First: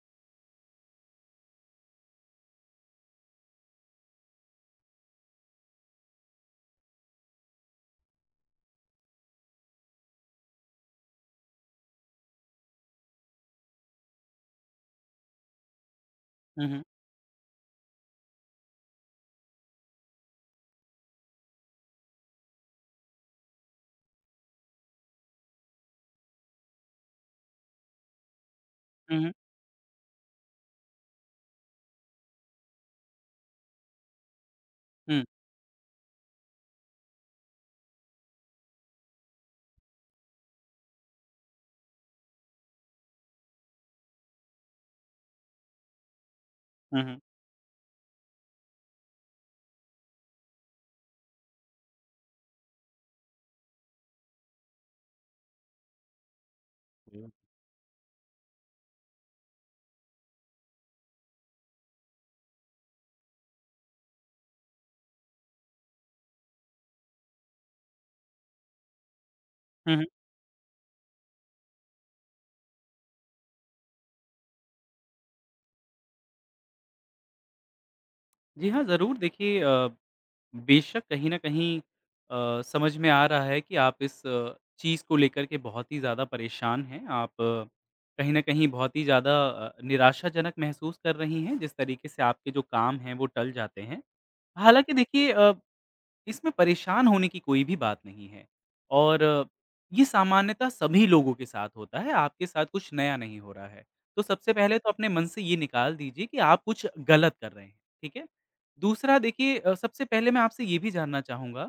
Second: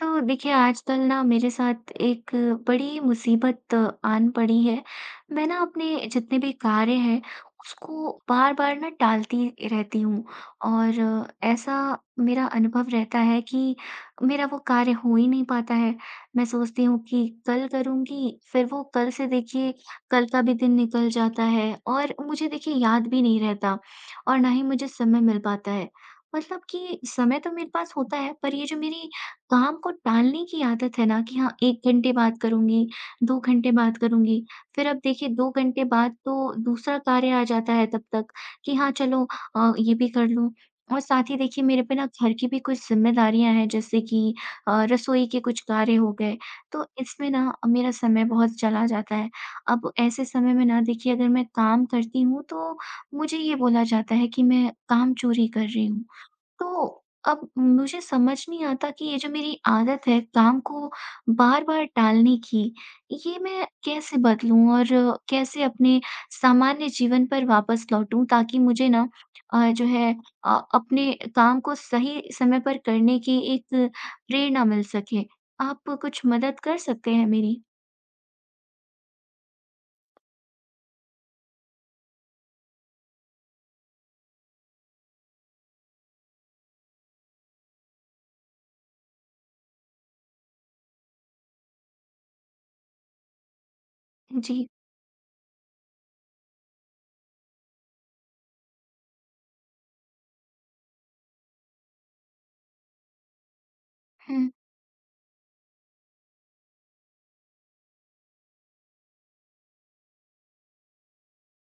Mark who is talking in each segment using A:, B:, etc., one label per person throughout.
A: तो देखिए आजकल ना मेरे साथ एक बड़ी मुसीबत आन पड़ी है। मैं ना अपने जितने भी कार्य हैं उसको बार-बार ना टालती रहती हूँ और ऐसा मेरा अनुभव रहता है कि मेरा वो कार्य हो ही नहीं पाता है। मैं
B: हुँ, हुँ।
A: सोचती हूँ कि कल करूँगी, फिर वो कल से देखिए कल का भी दिन निकल जाता है और मुझे देखिए याद भी नहीं रहता और ना ही मुझे समय मिल पाता है। मतलब कि समय तो मेरे पास होता है, पर ये जो मेरी
B: हुँ, हुँ।
A: काम को टालने की आदत है ना कि हाँ, 1 घंटे बाद करूँगी, 2 घंटे बाद करूँगी। फिर अब
B: हुँ,
A: देखिए 2 घंटे बाद तो दूसरा कार्य आ जाता है, तब तक कि हाँ चलो, ये भी कर लूँ। और साथ ही देखिए मेरे पे ना घर की भी कुछ ज़िम्मेदारियाँ हैं, जैसे कि रसोई के कुछ कार्य हो गए, तो
B: हुँ, हुँ।
A: इसमें ना मेरा समय बहुत चला जाता है। अब ऐसे समय में ना देखिए अगर मैं काम करती हूँ तो मुझे ये बोला जाता है कि मैं काम चोरी कर रही हूँ। तो
B: हुँ।
A: अब मुझे समझ नहीं आता कि ये जो मेरी आदत है काम को बार-बार टालने की, ये मैं कैसे बदलूँ और कैसे अपने सामान्य जीवन पर वापस लौटूँ, ताकि मुझे ना जो
B: हुँ, हुँ।
A: है अपने काम को सही समय पर करने की एक प्रेरणा मिल सके। आप कुछ मदद कर सकते हैं मेरी?
B: जी हाँ, ज़रूर देखिए बेशक कहीं न कहीं समझ में आ रहा है कि आप इस चीज़ को लेकर के बहुत ही ज़्यादा परेशान हैं। आप कहीं न कहीं बहुत ही ज़्यादा निराशाजनक महसूस कर रही हैं, जिस तरीके से आपके जो काम हैं, वो टल जाते हैं।
A: जी।
B: हालाँकि देखिए इसमें परेशान होने की कोई भी बात नहीं है और ये सामान्यतः सभी लोगों के साथ होता है, आपके साथ कुछ नया नहीं हो रहा है। तो
A: हुँ,
B: सबसे पहले तो अपने मन से ये निकाल दीजिए कि आप कुछ गलत कर रहे हैं, ठीक है? दूसरा देखिए सबसे पहले मैं आपसे ये भी जानना चाहूँगा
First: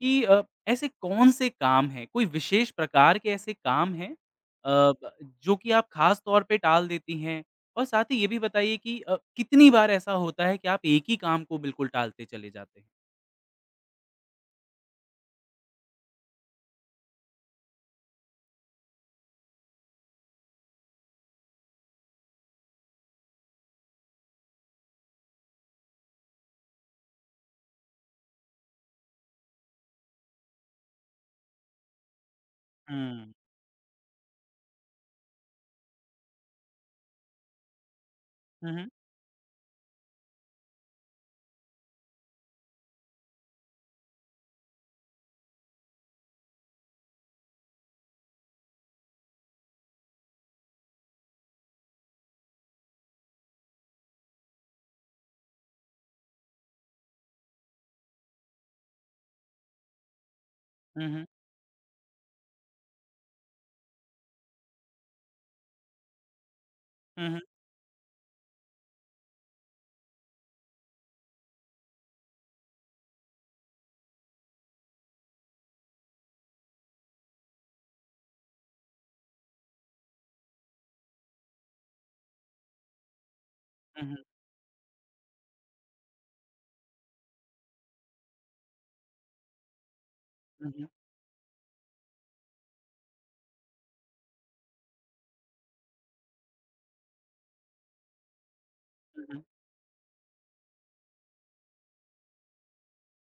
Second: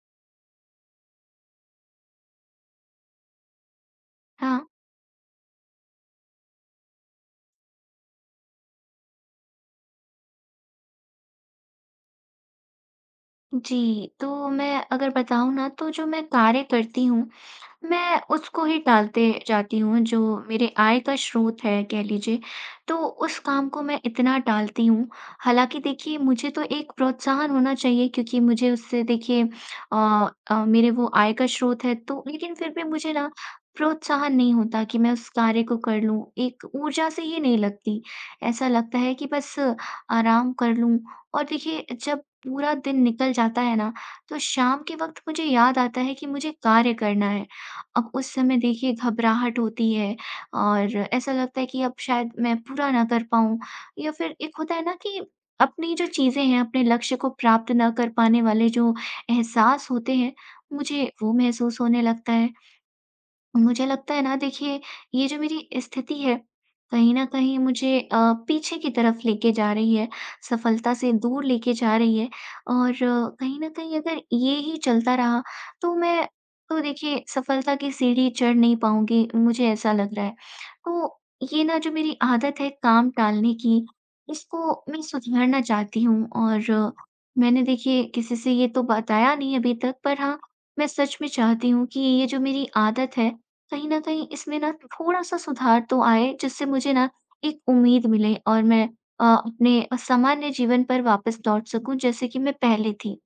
B: कि ऐसे कौन-से काम हैं, कोई विशेष प्रकार के ऐसे काम हैं
A: हाँ।
B: ब जो कि आप ख़ास तौर पे टाल देती हैं? और साथ ही ये भी बताइए कि कितनी बार ऐसा होता है कि आप एक ही काम को बिल्कुल टालते चले जाते हैं?
A: जी, तो मैं अगर बताऊँ ना तो जो मैं कार्य करती हूँ, मैं उसको ही टालते जाती हूँ, जो मेरे आय का स्रोत है कह लीजिए, तो उस काम को मैं इतना टालती हूँ। हालाँकि देखिए मुझे तो एक प्रोत्साहन होना चाहिए, क्योंकि मुझे उससे देखिए मेरे वो आय का स्रोत है, तो लेकिन फिर भी मुझे ना
B: हुँ।
A: प्रोत्साहन नहीं होता कि मैं उस कार्य को कर लूँ, एक ऊर्जा से ही नहीं लगती। ऐसा
B: हुँ, हुँ।
A: लगता है कि बस आराम कर लूँ। और देखिए जब पूरा दिन निकल जाता है ना, तो शाम के वक़्त मुझे याद आता है कि मुझे कार्य करना है। अब उस समय देखिए घबराहट होती है और ऐसा लगता है कि अब शायद मैं पूरा ना कर पाऊँ, या फिर एक होता है ना कि अपनी जो चीज़ें हैं, अपने लक्ष्य को प्राप्त ना कर पाने वाले जो एहसास होते हैं, मुझे
B: हुँ, हुँ।
A: वो महसूस होने लगता है। मुझे लगता है ना देखिए ये जो मेरी स्थिति है, कहीं न
B: हुँ, हुँ।
A: कहीं मुझे पीछे की तरफ लेके जा रही है, सफलता से दूर लेके जा रही है और कहीं न कहीं अगर ये ही चलता रहा तो मैं तो देखिए सफलता की सीढ़ी चढ़ नहीं पाऊँगी, मुझे ऐसा लग रहा है। तो ये ना जो मेरी आदत है काम टालने की,
B: हुँ, हुँ।
A: इसको मैं सुधारना चाहती हूँ और मैंने देखिए किसी से ये तो बताया नहीं अभी तक, पर हाँ,
B: हुँ,
A: मैं
B: हुँ।
A: सच में चाहती हूँ कि ये जो मेरी आदत है, कहीं न कहीं इसमें ना थोड़ा-सा सुधार तो आए, जिससे मुझे ना एक उम्मीद मिले और मैं
B: हुँ, हुँ।
A: अपने सामान्य जीवन पर वापस लौट सकूँ, जैसे कि मैं पहले थी।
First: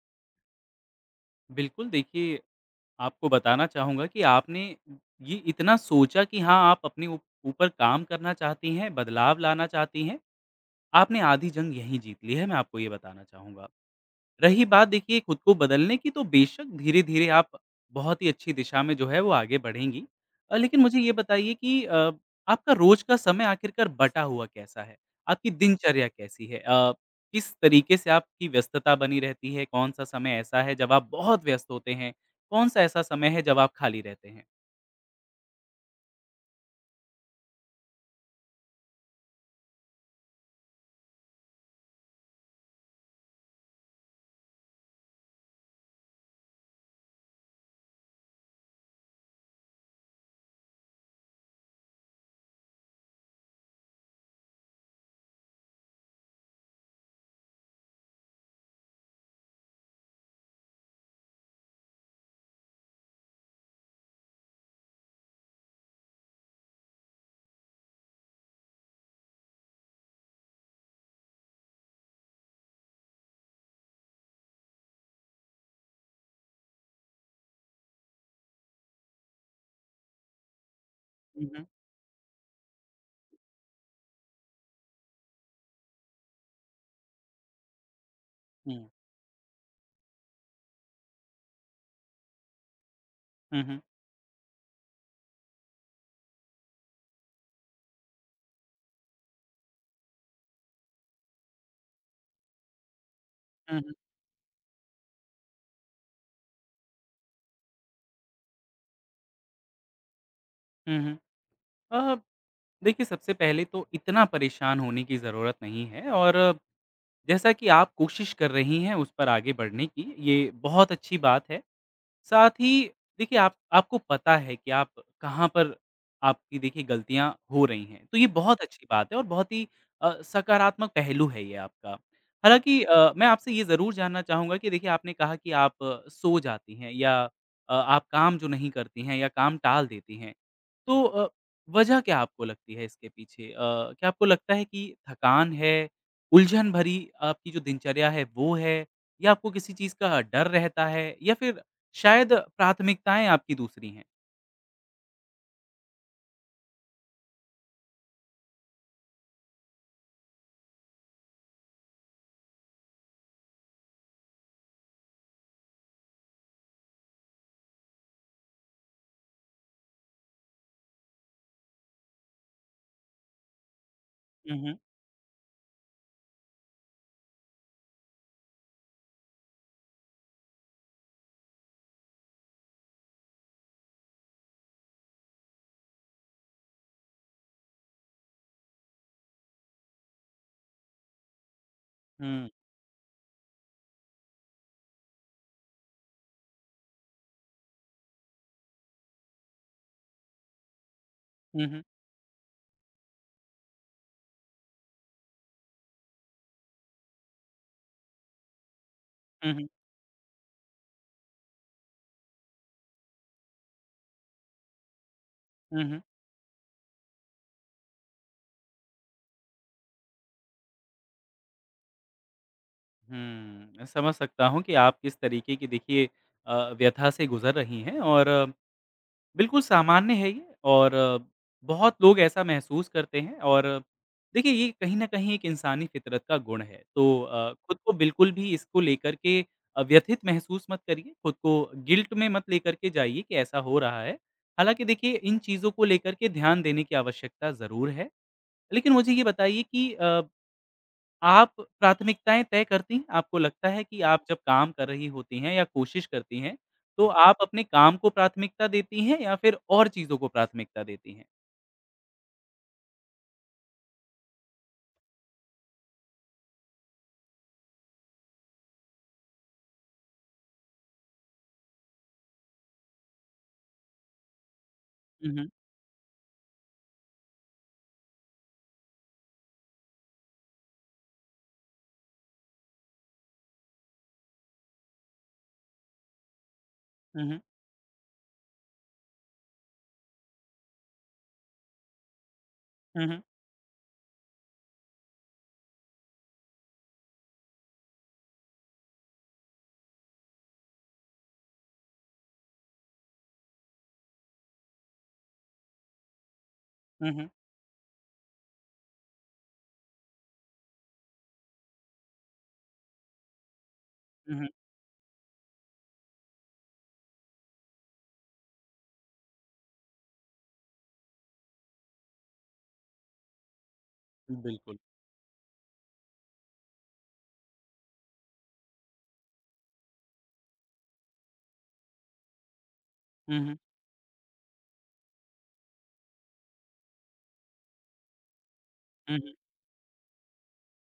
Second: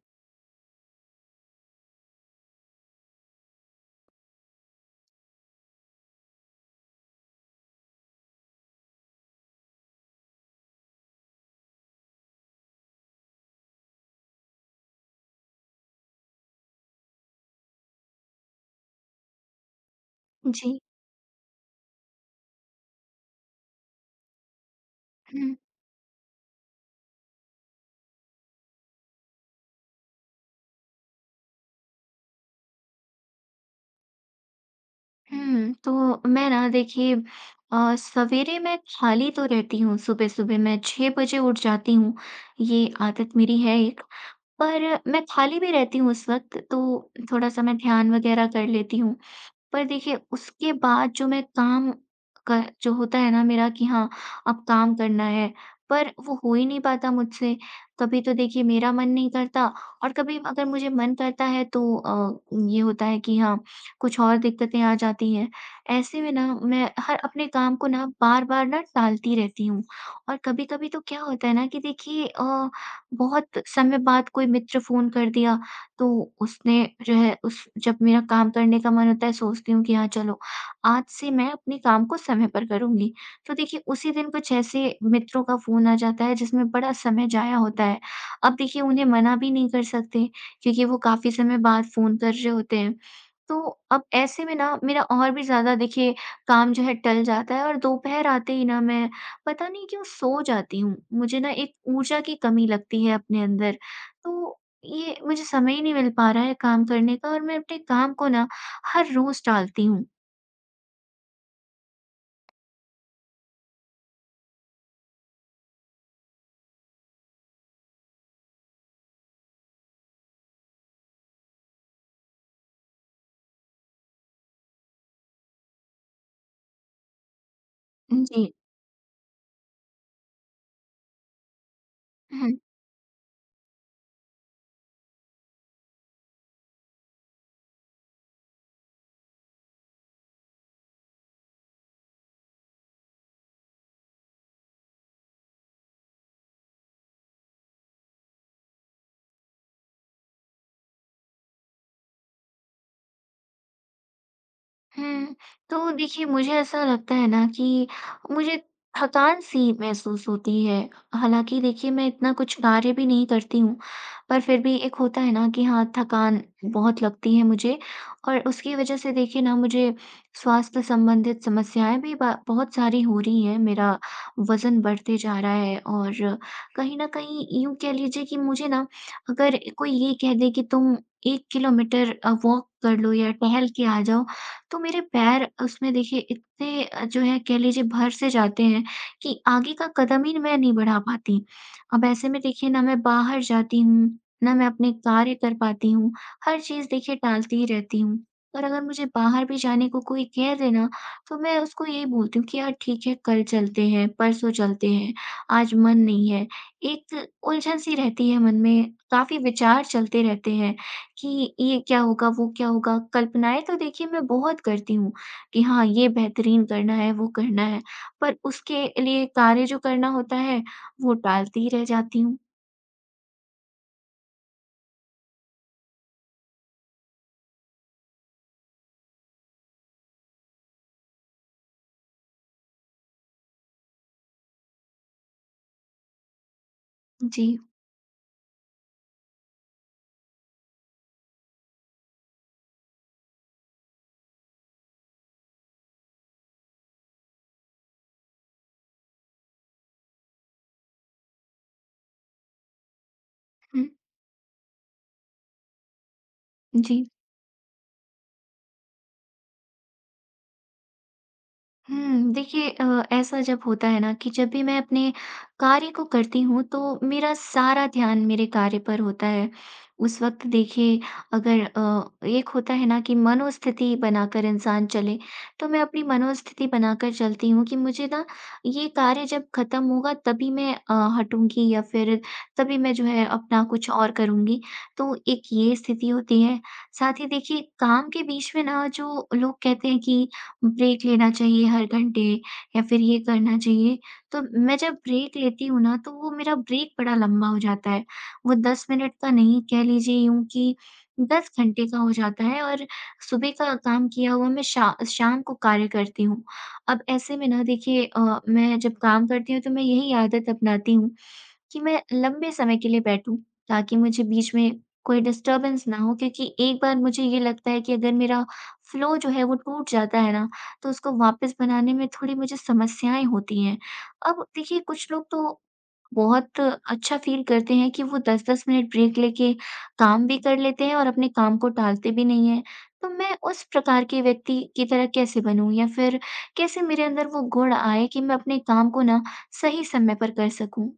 B: बिल्कुल, देखिए आपको बताना चाहूँगा कि आपने ये इतना सोचा कि हाँ, आप अपने ऊ ऊपर काम करना चाहती हैं, बदलाव लाना चाहती हैं, आपने आधी जंग यहीं जीत ली है, मैं आपको ये बताना चाहूँगा। रही बात देखिए खुद को बदलने की तो बेशक धीरे-धीरे आप बहुत ही अच्छी दिशा में जो है वो आगे बढ़ेंगी।
A: जी।
B: लेकिन मुझे ये बताइए कि आपका रोज़ का समय आखिरकार बँटा हुआ कैसा है? आपकी
A: हुँ,
B: दिनचर्या कैसी है? किस तरीके से आपकी व्यस्तता बनी रहती है? कौन-सा समय ऐसा है जब आप बहुत व्यस्त होते हैं? कौन-सा ऐसा समय है जब आप खाली रहते हैं?
A: हुँ। तो मैं ना देखिए सवेरे मैं खाली तो रहती हूँ, सुबह-सुबह मैं 6 बजे उठ जाती हूँ, ये आदत मेरी है एक। पर मैं खाली भी रहती हूँ उस वक़्त, तो थोड़ा-सा मैं ध्यान वग़ैरह कर लेती हूँ। पर देखिए उसके बाद जो मैं काम क जो होता है ना मेरा कि हाँ, अब काम करना है, पर वो हो ही नहीं पाता मुझसे। कभी तो देखिए मेरा मन नहीं करता और कभी अगर मुझे मन करता है तो ये होता है कि हाँ, कुछ और दिक्कतें आ जाती हैं। ऐसे में ना मैं हर अपने काम को ना बार-बार ना टालती रहती हूँ और कभी-कभी तो क्या होता है ना कि देखिए बहुत समय बाद कोई मित्र फ़ोन कर दिया, तो उसने जो है उस जब मेरा काम करने का मन होता है, सोचती हूँ कि हाँ चलो, आज से
B: हुँ,
A: मैं
B: हुँ।
A: अपने काम को समय पर करूँगी। तो देखिए उसी दिन कुछ ऐसे मित्रों का फ़ोन आ जाता है, जिसमें बड़ा समय ज़ाया होता है। अब देखिए
B: हुँ।
A: उन्हें मना भी नहीं कर सकते क्योंकि वो काफ़ी समय बाद फ़ोन कर रहे होते हैं। तो
B: हुँ, हुँ।
A: अब ऐसे में ना मेरा और भी ज़्यादा देखिए काम जो है टल जाता है और दोपहर आते ही ना मैं पता नहीं क्यों सो जाती हूँ। मुझे ना एक ऊर्जा की कमी लगती है अपने अंदर।
B: हुँ, हुँ।
A: तो ये मुझे समय ही नहीं मिल पा रहा है काम करने का और मैं अपने काम को ना हर रोज़ टालती हूँ।
B: हुँ, हुँ। अ, देखिए सबसे पहले तो इतना परेशान होने की ज़रूरत नहीं है और जैसा कि आप कोशिश कर रही हैं उस पर आगे बढ़ने की, ये बहुत अच्छी बात है। साथ ही देखिए आप आपको पता है कि आप कहाँ पर आपकी देखिए गलतियाँ हो रही हैं, तो ये
A: जी।
B: बहुत अच्छी बात है और बहुत ही सकारात्मक पहलू है ये आपका। हालाँकि मैं आपसे ये ज़रूर जानना चाहूँगा कि देखिए आपने कहा कि आप सो जाती हैं या आप काम जो नहीं करती हैं या काम टाल देती हैं, तो वजह क्या आपको लगती है इसके पीछे? क्या आपको लगता है कि थकान है, उलझन भरी आपकी जो दिनचर्या है वो है या आपको किसी चीज़ का डर रहता है या फिर शायद प्राथमिकताएँ आपकी दूसरी हैं।
A: हुँ। तो देखिए, मुझे ऐसा लगता है ना कि मुझे थकान-सी महसूस होती है। हालाँकि देखिए, मैं इतना कुछ कार्य भी नहीं करती हूँ, पर फिर भी एक होता है ना कि हाँ, थकान बहुत लगती है मुझे और उसकी वजह से देखिए ना मुझे स्वास्थ्य संबंधित समस्याएँ भी ब बहुत सारी हो रही हैं। मेरा
B: हुँ, हुँ।
A: वज़न बढ़ते जा रहा है और कहीं न कहीं यूँ कह लीजिए कि मुझे ना अगर कोई ये कह दे कि तुम 1 किलोमीटर वॉक कर लो या टहल के आ जाओ, तो मेरे पैर उसमें देखिए इतने जो है कह लीजिए भर से जाते हैं कि आगे का कदम ही मैं नहीं बढ़ा पाती। अब ऐसे में
B: हुँ।
A: देखिए ना मैं बाहर जाती हूँ, ना मैं अपने कार्य कर पाती हूँ, हर चीज़ देखिए टालती ही रहती हूँ। और अगर मुझे बाहर भी जाने को कोई कह दे ना, तो मैं
B: हुँ, हुँ।
A: उसको यही बोलती हूँ कि यार ठीक है, कल चलते हैं, परसों चलते हैं, आज मन नहीं है। एक उलझन सी रहती है मन में, काफ़ी
B: हुँ, हुँ।
A: विचार चलते रहते हैं। कि ये क्या होगा, वो क्या होगा? कल्पनाएँ तो देखिए मैं बहुत करती हूँ, कि
B: हुँ,
A: हाँ,
B: हुँ।
A: ये बेहतरीन करना है, वो करना है, पर उसके लिए कार्य जो करना होता है, वो टालती ही रह जाती हूँ।
B: हुँ, समझ सकता हूँ कि आप किस तरीके की देखिए व्यथा से गुज़र रही हैं और बिल्कुल सामान्य है ये और बहुत लोग ऐसा महसूस करते हैं और देखिए ये कहीं न कहीं एक इंसानी फ़ितरत का गुण है। तो
A: जी।
B: खुद को बिल्कुल भी इसको लेकर के व्यथित महसूस मत करिए, खुद को गिल्ट में मत लेकर के जाइए कि ऐसा हो रहा है। हालाँकि देखिए इन चीज़ों को लेकर के ध्यान देने की आवश्यकता ज़रूर है। लेकिन मुझे ये बताइए कि आप प्राथमिकताएँ तय करती हैं? आपको लगता है
A: हुँ,
B: कि आप जब काम कर रही होती हैं या कोशिश करती हैं,
A: जी।
B: तो आप अपने काम को प्राथमिकता देती हैं या फिर और चीज़ों को प्राथमिकता देती हैं?
A: हुँ, देखिए ऐसा जब होता है ना कि जब भी मैं अपने कार्य को करती हूँ, तो मेरा सारा ध्यान मेरे कार्य पर होता है। उस वक़्त देखिए अगर एक होता है ना कि मनोस्थिति बनाकर इंसान चले,
B: हुँ, हुँ।
A: तो मैं अपनी मनोस्थिति बनाकर चलती हूँ कि मुझे ना ये कार्य जब ख़त्म होगा तभी मैं हटूँगी, या फिर तभी मैं जो है अपना कुछ और करूँगी। तो एक ये स्थिति होती है, साथ
B: हुँ,
A: ही
B: हुँ।
A: देखिए काम के बीच में ना जो लोग कहते हैं कि ब्रेक लेना चाहिए हर घंटे या फिर
B: हुँ,
A: ये
B: हुँ।
A: करना चाहिए। तो मैं जब ब्रेक लेती हूँ ना, तो वो मेरा ब्रेक बड़ा लंबा हो जाता है। वो 10 मिनट का नहीं, कह लीजिए यूँ कि 10 घंटे का हो जाता है और सुबह का काम किया हुआ मैं शा शाम को कार्य करती हूँ। अब
B: हुँ, हुँ।
A: ऐसे में ना देखिए मैं जब काम करती हूँ, तो मैं यही आदत अपनाती हूँ कि मैं लंबे समय के लिए बैठूँ, ताकि मुझे
B: हुँ, हुँ।
A: बीच में कोई डिस्टर्बेंस ना हो, क्योंकि एक बार मुझे ये लगता है कि अगर मेरा फ़्लो जो है वो टूट जाता है ना, तो उसको वापस बनाने में थोड़ी मुझे समस्याएँ होती हैं। अब
B: बिल्कुल।
A: देखिए कुछ लोग तो बहुत अच्छा फ़ील करते हैं कि वो 10-10 मिनट ब्रेक लेके काम भी कर लेते हैं और अपने काम को टालते भी नहीं हैं। तो मैं
B: हुँ, हुँ।
A: उस प्रकार के व्यक्ति की तरह कैसे बनूँ या फिर कैसे मेरे अंदर वो गुण आए कि मैं अपने काम को
B: हुँ,
A: ना
B: हुँ।
A: सही समय पर कर सकूँ?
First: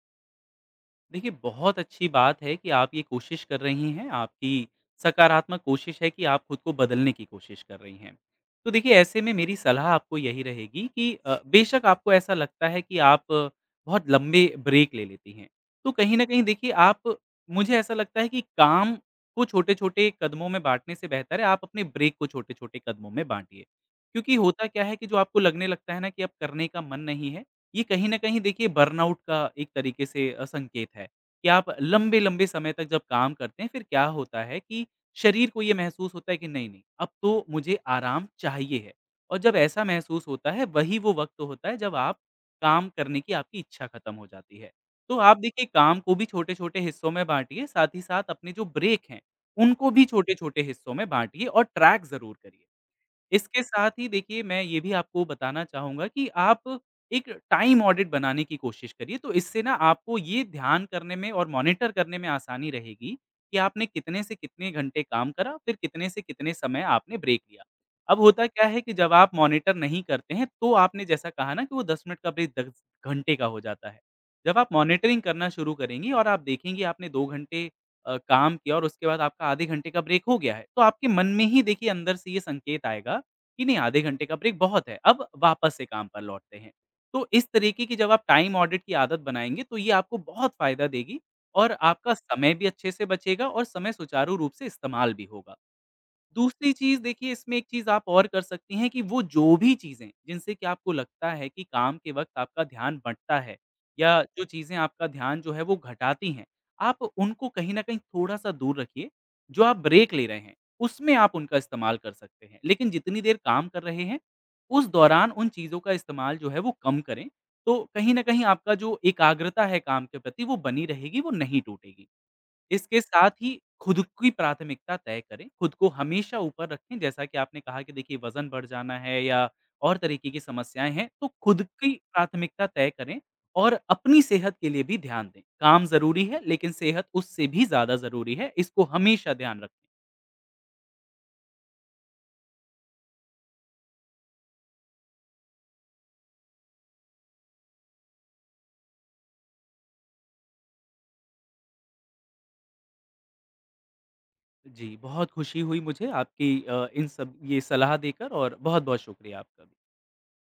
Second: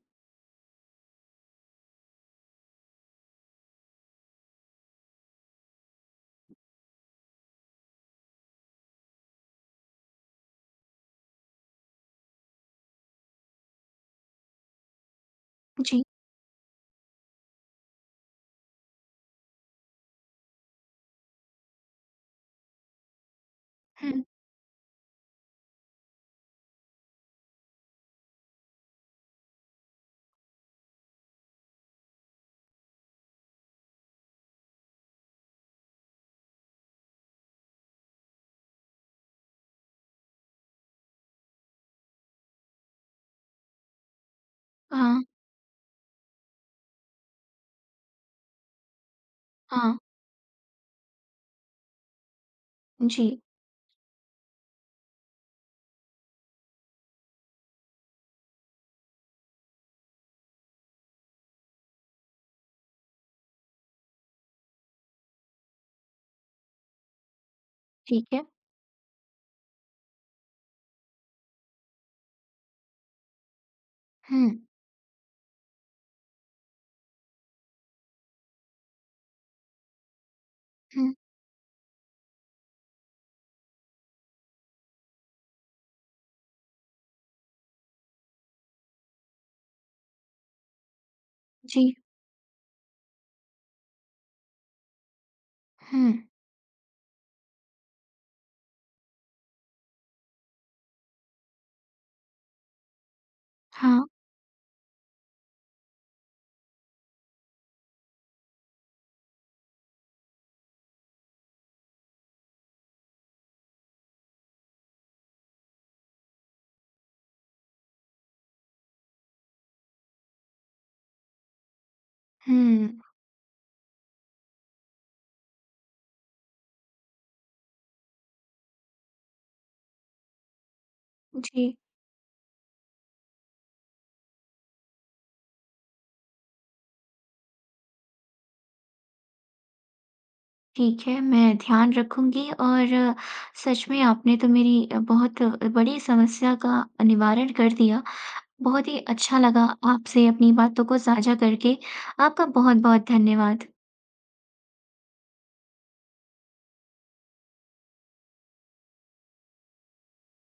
B: देखिए, बहुत अच्छी बात है कि आप ये कोशिश कर रही हैं, आपकी सकारात्मक कोशिश है कि आप खुद को बदलने की कोशिश कर रही हैं। तो देखिए, ऐसे में मेरी सलाह आपको यही रहेगी कि बेशक आपको ऐसा लगता है कि आप बहुत लंबे ब्रेक ले लेती हैं, तो
A: जी।
B: कहीं न कहीं देखिए आप मुझे ऐसा लगता है कि काम को छोटे-छोटे कदमों में बाँटने से बेहतर है, आप अपने ब्रेक को छोटे-छोटे कदमों में बाँटिए।
A: हुँ,
B: क्योंकि होता क्या है कि जो आपको लगने लगता है ना कि अब करने का मन नहीं है, ये कहीं न कहीं देखिए बर्नआउट का एक तरीके से संकेत है कि आप लंबे-लंबे समय तक जब काम करते हैं, फिर क्या होता है कि शरीर को ये महसूस होता है कि नहीं, नहीं, अब तो मुझे आराम चाहिए है और जब ऐसा महसूस होता है, वही वो वक़्त होता है जब आप काम करने की आपकी इच्छा खत्म हो जाती है। तो
A: हाँ,
B: आप देखिए काम को भी छोटे-छोटे हिस्सों में बाँटिए, साथ ही साथ अपने जो ब्रेक हैं, उनको
A: हाँ,
B: भी छोटे-छोटे हिस्सों में बाँटिए और ट्रैक ज़रूर करिए।
A: जी,
B: इसके साथ ही देखिए मैं ये भी आपको बताना चाहूँगा कि आप एक टाइम ऑडिट बनाने की कोशिश करिए, तो इससे ना आपको ये ध्यान करने में और मॉनिटर करने में आसानी रहेगी कि आपने कितने से कितने घंटे काम करा, फिर कितने से कितने समय आपने ब्रेक लिया। अब
A: ठीक है।
B: होता क्या है कि जब आप मॉनिटर नहीं करते हैं, तो आपने जैसा कहा ना कि वो 10 मिनट का ब्रेक 10 घंटे का हो जाता है।
A: हुँ,
B: जब आप मॉनिटरिंग करना शुरू करेंगी और आप देखेंगी आपने 2 घंटे काम किया और उसके बाद आपका आधे घंटे का ब्रेक हो गया है, तो आपके
A: हुँ,
B: मन में ही देखिए अंदर से ये संकेत आएगा कि नहीं आधे घंटे का ब्रेक बहुत है, अब वापस से काम पर लौटते हैं। तो इस तरीके की जब आप टाइम ऑडिट की आदत बनाएँगे तो ये आपको बहुत फ़ायदा देगी और
A: जी,
B: आपका समय भी अच्छे से बचेगा और समय सुचारू रूप से इस्तेमाल भी होगा।
A: हुँ,
B: दूसरी चीज़ देखिए इसमें एक चीज़ आप और कर सकती हैं कि वो जो भी चीज़ें जिनसे कि आपको लगता है कि काम के वक़्त आपका ध्यान बँटता है
A: हाँ,
B: या जो चीज़ें आपका ध्यान जो है वो घटाती हैं, आप उनको कहीं न कहीं थोड़ा-सा दूर रखिए। जो आप ब्रेक ले रहे हैं, उसमें आप उनका इस्तेमाल कर सकते हैं। लेकिन जितनी देर काम कर रहे हैं, उस दौरान उन चीज़ों का इस्तेमाल जो है वो कम करें। तो कहीं न कहीं आपका जो एकाग्रता है काम के प्रति वो बनी रहेगी, वो नहीं टूटेगी।
A: हुँ,
B: इसके साथ ही खुद की प्राथमिकता तय करें, खुद को हमेशा ऊपर रखें, जैसा कि आपने कहा कि देखिए वज़न बढ़ जाना है या और तरीके की समस्याएँ हैं, तो खुद
A: जी,
B: की प्राथमिकता तय करें और अपनी सेहत के लिए भी ध्यान दें। काम ज़रूरी है, लेकिन सेहत उससे भी ज़्यादा ज़रूरी है, इसको हमेशा ध्यान रखें।
A: ठीक है, मैं ध्यान रखूँगी और सच में आपने तो मेरी बहुत बड़ी समस्या का निवारण कर दिया। बहुत ही अच्छा लगा आपसे अपनी बातों को साझा करके। आपका बहुत-बहुत धन्यवाद।
B: जी, बहुत खुशी हुई मुझे आपकी इन सब ये सलाह देकर और बहुत-बहुत शुक्रिया आपका। भी।